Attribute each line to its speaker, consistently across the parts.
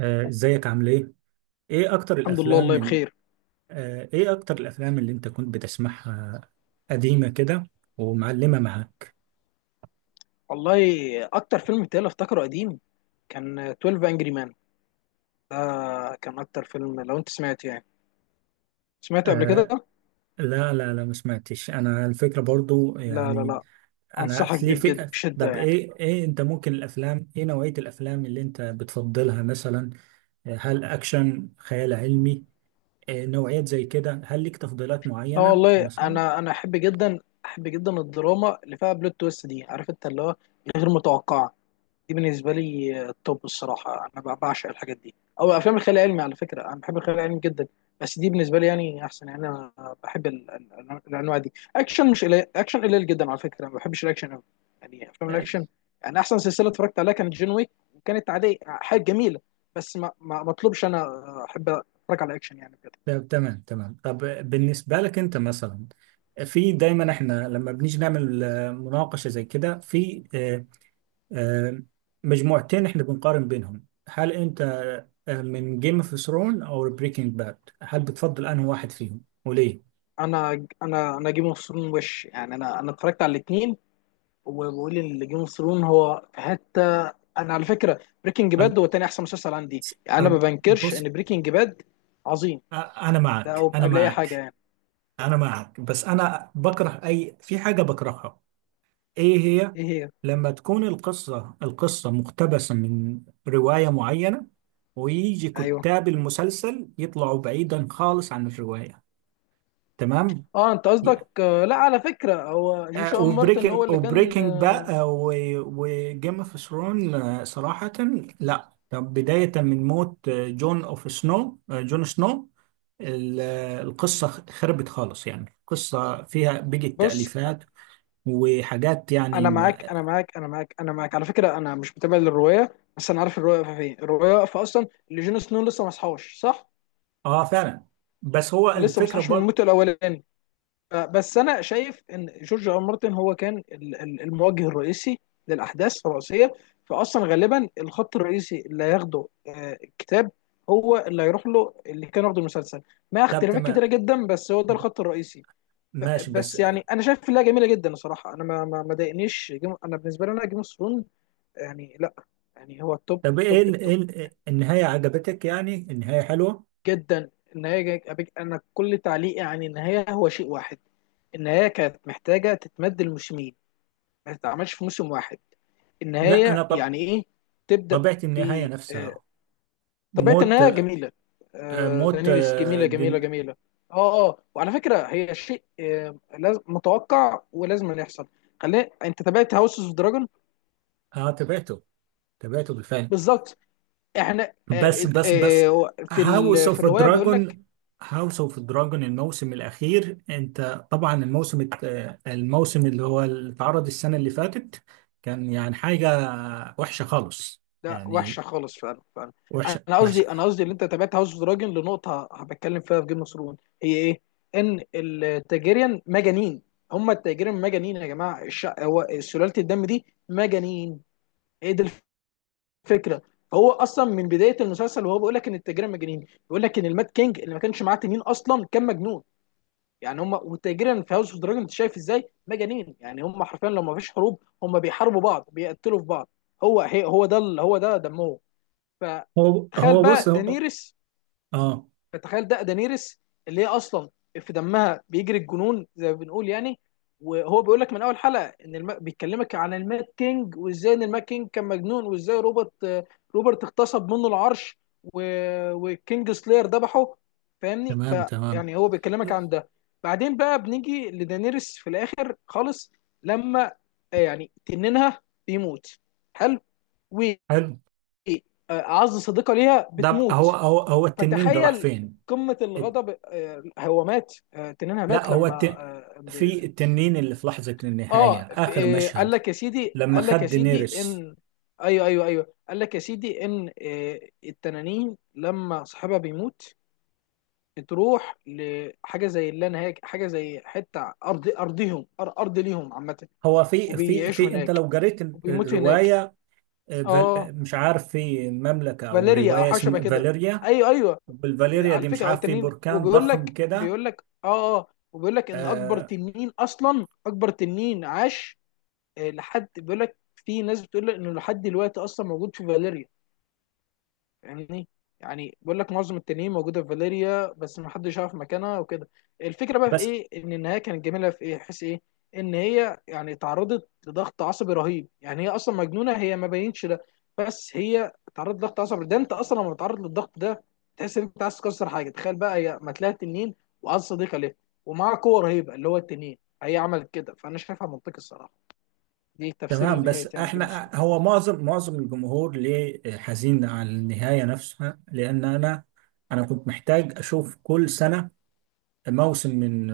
Speaker 1: ازيك عامل ايه؟ ايه اكتر
Speaker 2: الحمد لله،
Speaker 1: الافلام
Speaker 2: والله بخير.
Speaker 1: ايه اكتر الافلام اللي انت كنت بتسمعها قديمة كده ومعلمة معاك؟
Speaker 2: والله، اكتر فيلم بتاعي افتكره قديم كان 12 انجري مان. ده كان اكتر فيلم، لو انت سمعت يعني سمعته قبل
Speaker 1: آه،
Speaker 2: كده.
Speaker 1: لا لا لا، ما سمعتش انا الفكرة برضو
Speaker 2: لا لا
Speaker 1: يعني.
Speaker 2: لا،
Speaker 1: انا
Speaker 2: انصحك
Speaker 1: في ليه
Speaker 2: بيه
Speaker 1: في.
Speaker 2: بجد بشده
Speaker 1: طب
Speaker 2: يعني.
Speaker 1: ايه انت ممكن الافلام، ايه نوعية الافلام اللي انت بتفضلها مثلا؟ هل اكشن، خيال علمي؟ نوعيات زي كده، هل ليك تفضيلات
Speaker 2: لا
Speaker 1: معينة
Speaker 2: والله،
Speaker 1: مثلا؟
Speaker 2: انا احب جدا، احب جدا الدراما اللي فيها بلوت تويست دي، عارف انت اللي هو غير متوقعه. دي بالنسبه لي التوب الصراحه. انا بعشق الحاجات دي، او افلام الخيال العلمي. على فكره انا بحب الخيال العلمي جدا، بس دي بالنسبه لي يعني احسن. يعني انا بحب الانواع دي. اكشن مش قليل، اكشن قليل جدا على فكره، ما بحبش الاكشن قوي يعني افلام الاكشن. يعني احسن سلسله اتفرجت عليها كانت جون ويك، وكانت عاديه، حاجه جميله. بس ما اطلبش، انا احب اتفرج على اكشن يعني بجد.
Speaker 1: طب تمام تمام، طب. بالنسبة لك أنت مثلا، في دايما احنا لما بنيجي نعمل مناقشة زي كده، في آه، مجموعتين احنا بنقارن بينهم، هل أنت من جيم اوف ثرون أو بريكنج باد، هل بتفضل أنهي واحد فيهم وليه؟
Speaker 2: انا جيم اوف ثرون. وش يعني؟ انا اتفرجت على الاثنين، وبقول ان جيم اوف ثرون هو في حته. انا على فكره بريكنج
Speaker 1: طب.
Speaker 2: باد هو تاني احسن مسلسل عندي. يعني انا ما بنكرش
Speaker 1: بص.
Speaker 2: ان بريكنج باد عظيم،
Speaker 1: أ- انا
Speaker 2: ده
Speaker 1: معك،
Speaker 2: او
Speaker 1: انا
Speaker 2: قبل اي حاجه
Speaker 1: معك،
Speaker 2: يعني.
Speaker 1: انا معك، بس انا بكره اي في حاجه بكرهها. ايه هي؟
Speaker 2: ايه هي؟
Speaker 1: لما تكون القصة مقتبسة من رواية معينة، ويجي
Speaker 2: ايوه.
Speaker 1: كتاب المسلسل يطلعوا بعيدا خالص عن الرواية. تمام.
Speaker 2: اه، انت
Speaker 1: Yeah.
Speaker 2: قصدك لا، على فكره هو جوشوا ام مارتن هو
Speaker 1: وبريكنج
Speaker 2: اللي كان.
Speaker 1: وبريكنج بقى، وجيم اوف ثرون صراحة. لا، طب بداية من موت جون سنو، القصة خربت خالص، يعني القصة فيها بيجي
Speaker 2: بص،
Speaker 1: تأليفات وحاجات يعني
Speaker 2: انا معاك
Speaker 1: ما...
Speaker 2: انا معاك انا معاك انا معاك، على فكره انا مش متابع للروايه، بس انا عارف الروايه واقفه فين. الروايه واقفه اصلا اللي جون سنو لسه ما صحاش، صح؟
Speaker 1: اه، فعلا. بس هو
Speaker 2: لسه ما
Speaker 1: الفكرة
Speaker 2: صحاش من
Speaker 1: برضه.
Speaker 2: موته الاولاني. بس انا شايف ان جورج ار مارتن هو كان الموجه الرئيسي للاحداث الرئيسيه. فاصلا غالبا الخط الرئيسي اللي هياخده الكتاب هو اللي هيروح له، اللي كان واخده المسلسل، مع
Speaker 1: طب
Speaker 2: اختلافات
Speaker 1: تمام،
Speaker 2: كتيره جدا، بس هو ده الخط الرئيسي.
Speaker 1: ماشي. بس
Speaker 2: بس يعني انا شايف انها جميله جدا الصراحه. انا ما ضايقنيش، انا بالنسبه لي، انا جيم اوف ثرونز يعني، لا يعني، هو التوب
Speaker 1: طب
Speaker 2: التوب التوب.
Speaker 1: النهاية عجبتك، يعني النهاية حلوة؟
Speaker 2: جدا. النهايه انا كل تعليقي عن النهايه هو شيء واحد: النهايه كانت محتاجه تتمد الموسمين، ما تتعملش في موسم واحد.
Speaker 1: لا انا،
Speaker 2: النهايه
Speaker 1: طب
Speaker 2: يعني ايه؟ تبدا
Speaker 1: طبيعة
Speaker 2: ب
Speaker 1: النهاية
Speaker 2: آه،
Speaker 1: نفسها.
Speaker 2: طبيعه
Speaker 1: موت،
Speaker 2: النهايه جميله.
Speaker 1: موت
Speaker 2: دانيريس جميله جميله جميله. اه اه، وعلى فكره هي شيء متوقع ولازم أن يحصل. خلينا، انت تابعت هاوس اوف دراجون؟
Speaker 1: اه، تابعته، تابعته بالفعل.
Speaker 2: بالظبط. احنا
Speaker 1: بس بس بس
Speaker 2: في
Speaker 1: هاوس
Speaker 2: في
Speaker 1: اوف
Speaker 2: الروايه بيقول لك.
Speaker 1: دراجون. هاوس اوف دراجون الموسم الاخير، انت طبعا الموسم الموسم اللي هو اللي اتعرض السنة اللي فاتت كان يعني حاجة وحشة خالص،
Speaker 2: لا،
Speaker 1: يعني
Speaker 2: وحشه خالص فعلا فعلا.
Speaker 1: وحشة
Speaker 2: انا
Speaker 1: وحشة.
Speaker 2: قصدي، انا قصدي، اللي انت تابعت هاوس اوف دراجون لنقطه هبتكلم فيها في جيم اوف ثرون، هي ايه؟ ان التاجيريان مجانين. هم التاجيريان مجانين يا جماعه، هو سلاله الدم دي مجانين. ايه دي الفكره؟ هو اصلا من بدايه المسلسل وهو بيقول لك ان التاجيريان مجانين، بيقول لك ان المات كينج اللي ما كانش معاه تنين اصلا كان مجنون. يعني هم والتاجيريان في هاوس اوف دراجون، انت شايف ازاي؟ مجانين يعني. هم حرفيا لما فيش حروب هم بيحاربوا بعض، بيقتلوا في بعض. هو هي هو ده ال- هو ده دمهم.
Speaker 1: هو
Speaker 2: فتخيل
Speaker 1: هو
Speaker 2: بقى
Speaker 1: بص، هو،
Speaker 2: دانيرس،
Speaker 1: اه.
Speaker 2: فتخيل ده دانيرس اللي هي اصلا في دمها بيجري الجنون زي ما بنقول يعني. وهو بيقول لك من اول حلقه ان بيتكلمك عن المات كينج، وازاي ان المات كينج كان مجنون، وازاي روبرت، روبرت اغتصب منه العرش، و... وكينج سلاير ذبحه. فاهمني؟
Speaker 1: تمام تمام.
Speaker 2: فيعني هو بيكلمك عن ده. بعدين بقى بنيجي لدانيرس في الاخر خالص، لما يعني تنينها بيموت. حلو،
Speaker 1: حلو.
Speaker 2: وعز صديقه ليها
Speaker 1: هو
Speaker 2: بتموت،
Speaker 1: هو هو التنين ده راح
Speaker 2: فتخيل
Speaker 1: فين؟
Speaker 2: قمه
Speaker 1: الت-
Speaker 2: الغضب. هو مات، تنينها
Speaker 1: لا
Speaker 2: مات
Speaker 1: هو
Speaker 2: لما اه
Speaker 1: في التنين اللي في لحظة النهاية، آخر
Speaker 2: قال
Speaker 1: مشهد،
Speaker 2: لك يا سيدي،
Speaker 1: لما
Speaker 2: قال لك يا
Speaker 1: خد
Speaker 2: سيدي
Speaker 1: دينيريس.
Speaker 2: ان... ايوه ايوه ايوه، قال لك يا سيدي ان التنانين لما صاحبها بيموت بتروح لحاجه زي اللا نهايه، حاجه زي حته ارض، ارضهم، ارض ليهم عامه،
Speaker 1: هو في في
Speaker 2: وبيعيشوا
Speaker 1: في انت لو
Speaker 2: هناك
Speaker 1: قريت
Speaker 2: وبيموتوا هناك.
Speaker 1: الرواية آه، فال...
Speaker 2: اه،
Speaker 1: آه، مش عارف، في مملكة او
Speaker 2: فاليريا او
Speaker 1: رواية
Speaker 2: حاجه شبه
Speaker 1: اسمها
Speaker 2: كده.
Speaker 1: فاليريا،
Speaker 2: ايوه ايوه،
Speaker 1: والفاليريا
Speaker 2: على
Speaker 1: دي مش
Speaker 2: فكره أه
Speaker 1: عارف في
Speaker 2: تنين.
Speaker 1: بركان
Speaker 2: وبيقول
Speaker 1: ضخم
Speaker 2: لك
Speaker 1: كده.
Speaker 2: بيقول لك اه اه، وبيقول لك ان اكبر
Speaker 1: آه.
Speaker 2: تنين اصلا، اكبر تنين عاش. لحد، بيقول لك في ناس بتقول لك انه لحد دلوقتي اصلا موجود في فاليريا يعني. يعني بيقول لك معظم التنين موجوده في فاليريا، بس ما حدش يعرف مكانها وكده. الفكره بقى في
Speaker 1: بس
Speaker 2: ايه، ان النهايه كانت جميله في ايه، حيث ايه ان هي يعني تعرضت لضغط عصبي رهيب. يعني هي اصلا مجنونه، هي ما بينتش ده، بس هي تعرضت لضغط عصبي. ده انت اصلا لما بتتعرض للضغط ده تحس ان انت عايز تكسر حاجه. تخيل بقى هي ما تلاقي تنين وعايز صديقه ليه، ومعاها قوه رهيبه اللي هو التنين، هي عملت كده. فانا شايفها منطقي الصراحه. دي تفسير
Speaker 1: تمام. بس
Speaker 2: النهايه يعني جيم اوف
Speaker 1: احنا
Speaker 2: ثرونز.
Speaker 1: هو معظم الجمهور ليه حزين على النهاية نفسها، لان انا، انا كنت محتاج اشوف كل سنة موسم من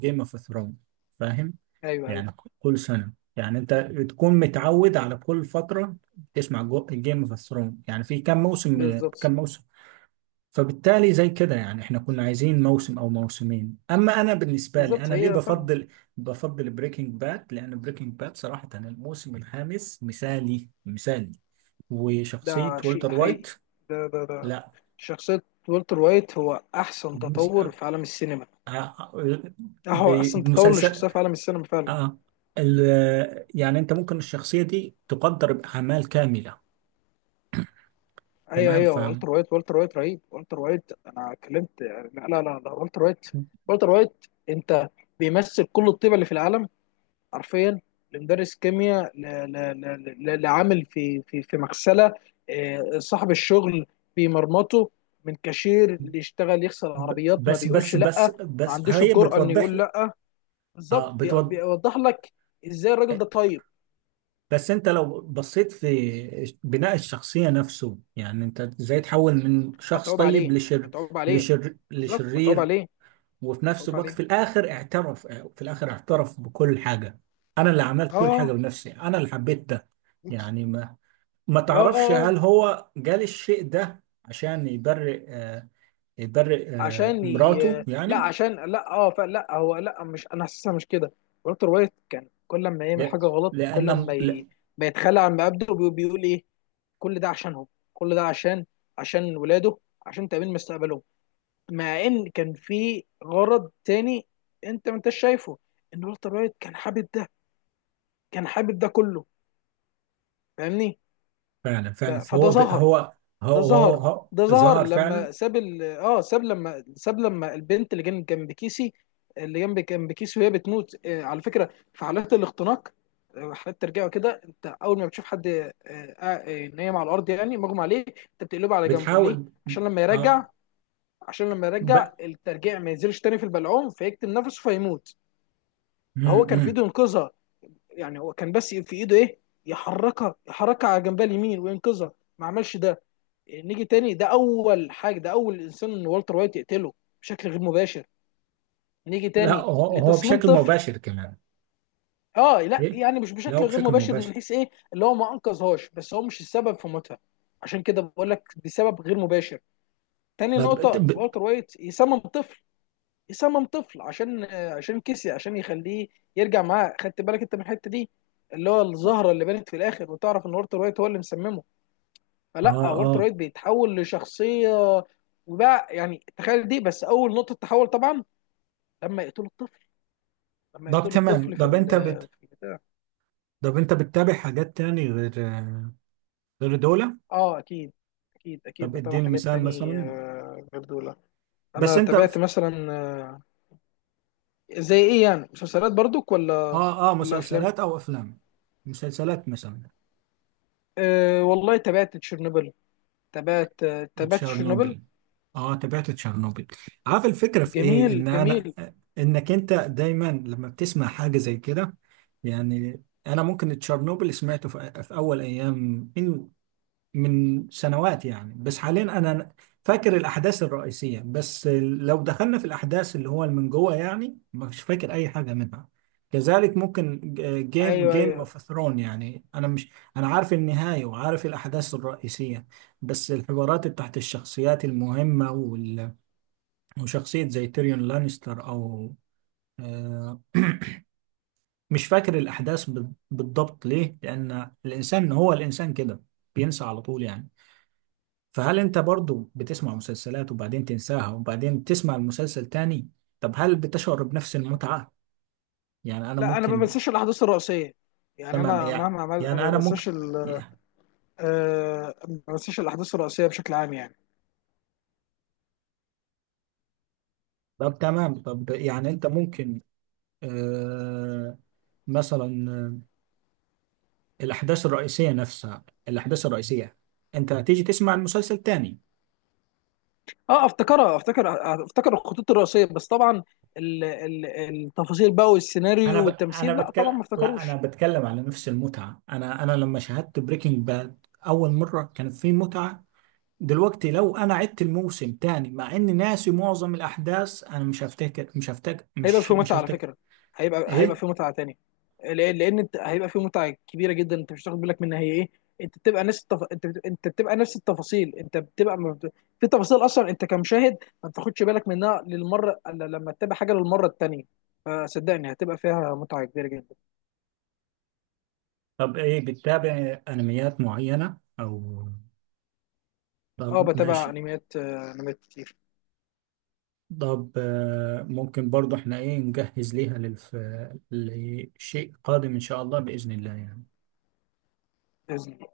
Speaker 1: جيم اوف ثرونز، فاهم؟
Speaker 2: ايوه ايوه
Speaker 1: يعني كل سنة، يعني انت تكون متعود على كل فترة تسمع جيم اوف ثرونز، يعني في كام موسم،
Speaker 2: بالظبط.
Speaker 1: كام موسم؟ فبالتالي زي كده يعني احنا كنا عايزين موسم او موسمين، اما انا بالنسبة لي
Speaker 2: بالظبط
Speaker 1: انا ليه
Speaker 2: هي فعلا.
Speaker 1: بفضل، بفضل بريكنج باد، لان بريكنج باد صراحة الموسم الخامس مثالي مثالي، وشخصية
Speaker 2: ده شيء
Speaker 1: والتر وايت.
Speaker 2: حقيقي، ده،
Speaker 1: لا،
Speaker 2: شخصية والتر وايت هو أحسن
Speaker 1: بمس-
Speaker 2: تطور
Speaker 1: آه،
Speaker 2: في عالم السينما.
Speaker 1: آه،
Speaker 2: ده هو أحسن تطور
Speaker 1: بمسلسل،
Speaker 2: لشخصية في عالم السينما فعلا.
Speaker 1: اه، ال يعني انت ممكن الشخصيه دي تقدر باعمال كامله.
Speaker 2: أيوه
Speaker 1: تمام،
Speaker 2: أيوه،
Speaker 1: فاهم.
Speaker 2: والتر وايت، والتر وايت رهيب. والتر وايت أنا اتكلمت يعني، لا لا لا، ده والتر وايت. والتر وايت أنت بيمثل كل الطيبة اللي في العالم حرفيا. لمدرس كيمياء، لعامل في مغسلة. صاحب الشغل بيمرمطه، من كاشير اللي يشتغل يغسل
Speaker 1: ب-
Speaker 2: عربيات، ما
Speaker 1: بس بس
Speaker 2: بيقولش
Speaker 1: بس
Speaker 2: لأ، ما
Speaker 1: بس
Speaker 2: عندوش
Speaker 1: هي
Speaker 2: الجرأة إنه
Speaker 1: بتوضح
Speaker 2: يقول
Speaker 1: لك.
Speaker 2: لأ. بالظبط،
Speaker 1: اه، بتوضح.
Speaker 2: بيوضح لك ازاي الراجل ده طيب.
Speaker 1: بس انت لو بصيت في بناء الشخصيه نفسه، يعني انت ازاي تحول من شخص
Speaker 2: متعوب
Speaker 1: طيب
Speaker 2: عليه متعوب عليه. بالظبط، متعوب
Speaker 1: لشرير،
Speaker 2: عليه
Speaker 1: وفي نفس
Speaker 2: متعوب
Speaker 1: الوقت
Speaker 2: عليه.
Speaker 1: في الاخر اعترف، في الاخر اعترف بكل حاجه. انا اللي عملت كل حاجه
Speaker 2: اه
Speaker 1: بنفسي، انا اللي حبيت ده، يعني ما
Speaker 2: اه اه
Speaker 1: تعرفش
Speaker 2: اه،
Speaker 1: هل هو جال الشيء ده عشان يبرئ
Speaker 2: عشان
Speaker 1: مراته
Speaker 2: لا
Speaker 1: يعني؟
Speaker 2: عشان لا اه فلا هو لا مش، انا حاسسها مش كده. والتر وايت كان كل ما يعمل
Speaker 1: لا-
Speaker 2: حاجه غلط،
Speaker 1: لأن
Speaker 2: كل ما
Speaker 1: لا،
Speaker 2: ما يتخلى عن مبادئه بيقول ايه، كل ده عشانهم، كل ده عشان ولاده، عشان تامين مستقبلهم. مع ان كان في غرض تاني، انت ما انتش شايفه ان والتر وايت كان حابب ده، كان حابب ده كله. فاهمني؟
Speaker 1: فعلا، فعلا،
Speaker 2: فده
Speaker 1: فهو
Speaker 2: ظهر،
Speaker 1: هو،
Speaker 2: ده ظهر،
Speaker 1: هو
Speaker 2: ده ظهر
Speaker 1: ظهر فعلا.
Speaker 2: لما ساب لما البنت اللي كانت جنب كيسي، اللي جنب جنب كيسي، وهي بتموت. آه، على فكره في حالات الاختناق حالات ترجعه كده، انت اول ما بتشوف حد نايم على الارض يعني مغمى عليه، انت بتقلبه على جنبه ليه؟
Speaker 1: بتحاول،
Speaker 2: عشان لما يرجع،
Speaker 1: اه
Speaker 2: عشان لما
Speaker 1: ب...
Speaker 2: يرجع الترجيع ما ينزلش تاني في البلعوم فيكتم نفسه فيموت.
Speaker 1: م
Speaker 2: فهو كان في
Speaker 1: -م.
Speaker 2: ايده ينقذها. يعني هو كان بس في ايده ايه، يحركها، يحركها على جنبها اليمين وينقذها، ما عملش ده. يعني نيجي تاني، ده اول حاجه، ده اول انسان ان والتر وايت يقتله بشكل غير مباشر. نيجي
Speaker 1: لا،
Speaker 2: تاني
Speaker 1: هو
Speaker 2: لتصميم
Speaker 1: بشكل
Speaker 2: طفل.
Speaker 1: مباشر كمان.
Speaker 2: اه، لا
Speaker 1: ايه،
Speaker 2: يعني مش
Speaker 1: لا هو
Speaker 2: بشكل غير
Speaker 1: بشكل
Speaker 2: مباشر
Speaker 1: مباشر.
Speaker 2: من حيث ايه اللي هو ما انقذهاش، بس هو مش السبب في موتها. عشان كده بقول لك بسبب غير مباشر. تاني
Speaker 1: طب
Speaker 2: نقطه، والتر وايت يصمم طفل، صمم طفل عشان، عشان كسي، عشان يخليه يرجع معاه. خدت بالك انت من الحته دي اللي هو الزهره
Speaker 1: اه،
Speaker 2: اللي بانت في الاخر، وتعرف ان والتر وايت هو اللي مسممه. فلا والتر
Speaker 1: اه.
Speaker 2: وايت بيتحول لشخصيه، وبقى يعني تخيل دي بس اول نقطه تحول طبعا لما يقتلوا الطفل، لما
Speaker 1: طب
Speaker 2: يقتلوا
Speaker 1: تمام،
Speaker 2: الطفل في
Speaker 1: طب انت
Speaker 2: في البتاع.
Speaker 1: طب انت بتتابع حاجات تاني آه، غير دول؟
Speaker 2: اه اكيد، اكيد اكيد،
Speaker 1: طب
Speaker 2: بتابع
Speaker 1: اديني
Speaker 2: حاجات
Speaker 1: مثال
Speaker 2: تاني
Speaker 1: مثلا،
Speaker 2: غير دول.
Speaker 1: بس
Speaker 2: انا
Speaker 1: انت.
Speaker 2: تابعت مثلا زي ايه يعني، مسلسلات برضك ولا
Speaker 1: اه، اه،
Speaker 2: ولا افلام؟
Speaker 1: مسلسلات او افلام، مسلسلات مثلا.
Speaker 2: أه والله تابعت تشيرنوبل. تبات تبات تشيرنوبل.
Speaker 1: تشيرنوبل. اه، تابعت تشيرنوبل. عارف الفكره في ايه؟ ان
Speaker 2: جميل
Speaker 1: انا،
Speaker 2: جميل.
Speaker 1: انك انت دايما لما بتسمع حاجه زي كده، يعني انا ممكن تشيرنوبل سمعته في اول ايام، من سنوات يعني، بس حاليا انا فاكر الاحداث الرئيسيه، بس لو دخلنا في الاحداث اللي هو من جوه يعني مش فاكر اي حاجه منها. كذلك ممكن جيم
Speaker 2: ايوه
Speaker 1: جيم
Speaker 2: ايوه،
Speaker 1: اوف ثرون، يعني انا مش، انا عارف النهايه وعارف الاحداث الرئيسيه، بس الحوارات تحت الشخصيات المهمه وشخصيه زي تيريون لانستر، او آه، مش فاكر الاحداث بالضبط، ليه؟ لان الانسان هو الانسان كده، بينسى على طول يعني. فهل انت برضو بتسمع مسلسلات وبعدين تنساها وبعدين تسمع المسلسل تاني؟ طب هل بتشعر بنفس المتعة؟ يعني انا
Speaker 2: لا انا ما
Speaker 1: ممكن،
Speaker 2: بنساش الاحداث الرئيسيه، يعني
Speaker 1: تمام،
Speaker 2: انا
Speaker 1: يعني
Speaker 2: مهما عملت انا ما
Speaker 1: انا
Speaker 2: بنساش
Speaker 1: ممكن.
Speaker 2: ما بنساش الاحداث الرئيسيه بشكل عام يعني.
Speaker 1: طب تمام، طب يعني انت ممكن آه مثلا، الاحداث الرئيسية نفسها، الاحداث الرئيسية انت هتيجي تسمع المسلسل تاني.
Speaker 2: اه افتكرها، افتكر الخطوط الرئيسيه، بس طبعا التفاصيل بقى والسيناريو
Speaker 1: انا
Speaker 2: والتمثيل لا طبعا
Speaker 1: بتكلم،
Speaker 2: ما
Speaker 1: لا، انا
Speaker 2: افتكروش.
Speaker 1: بتكلم على نفس المتعة. انا لما شاهدت بريكنج باد اول مرة كانت في متعة، دلوقتي لو انا عدت الموسم تاني مع اني ناسي معظم الاحداث، انا مش هفتكر مش هفتكر
Speaker 2: هيبقى
Speaker 1: مش
Speaker 2: فيه
Speaker 1: مش
Speaker 2: متعه على
Speaker 1: هفتكر.
Speaker 2: فكره. هيبقى
Speaker 1: ايه؟
Speaker 2: فيه متعه تانية. لان انت هيبقى فيه متعه كبيره جدا انت مش هتاخد بالك منها هي ايه. انت بتبقى نفس التفاصيل، انت بتبقى ما بت... في تفاصيل اصلا انت كمشاهد ما بتاخدش بالك منها للمره، الا لما تتابع حاجه للمره التانية. فصدقني هتبقى فيها متعه كبيره جدا.
Speaker 1: طب ايه بتتابع انميات معينة، او
Speaker 2: اه
Speaker 1: طب
Speaker 2: بتابع
Speaker 1: ماشي.
Speaker 2: انميات، انميات كتير.
Speaker 1: طب، ممكن برضو احنا ايه نجهز ليها لشيء قادم ان شاء الله، بإذن الله يعني.
Speaker 2: باذن الله.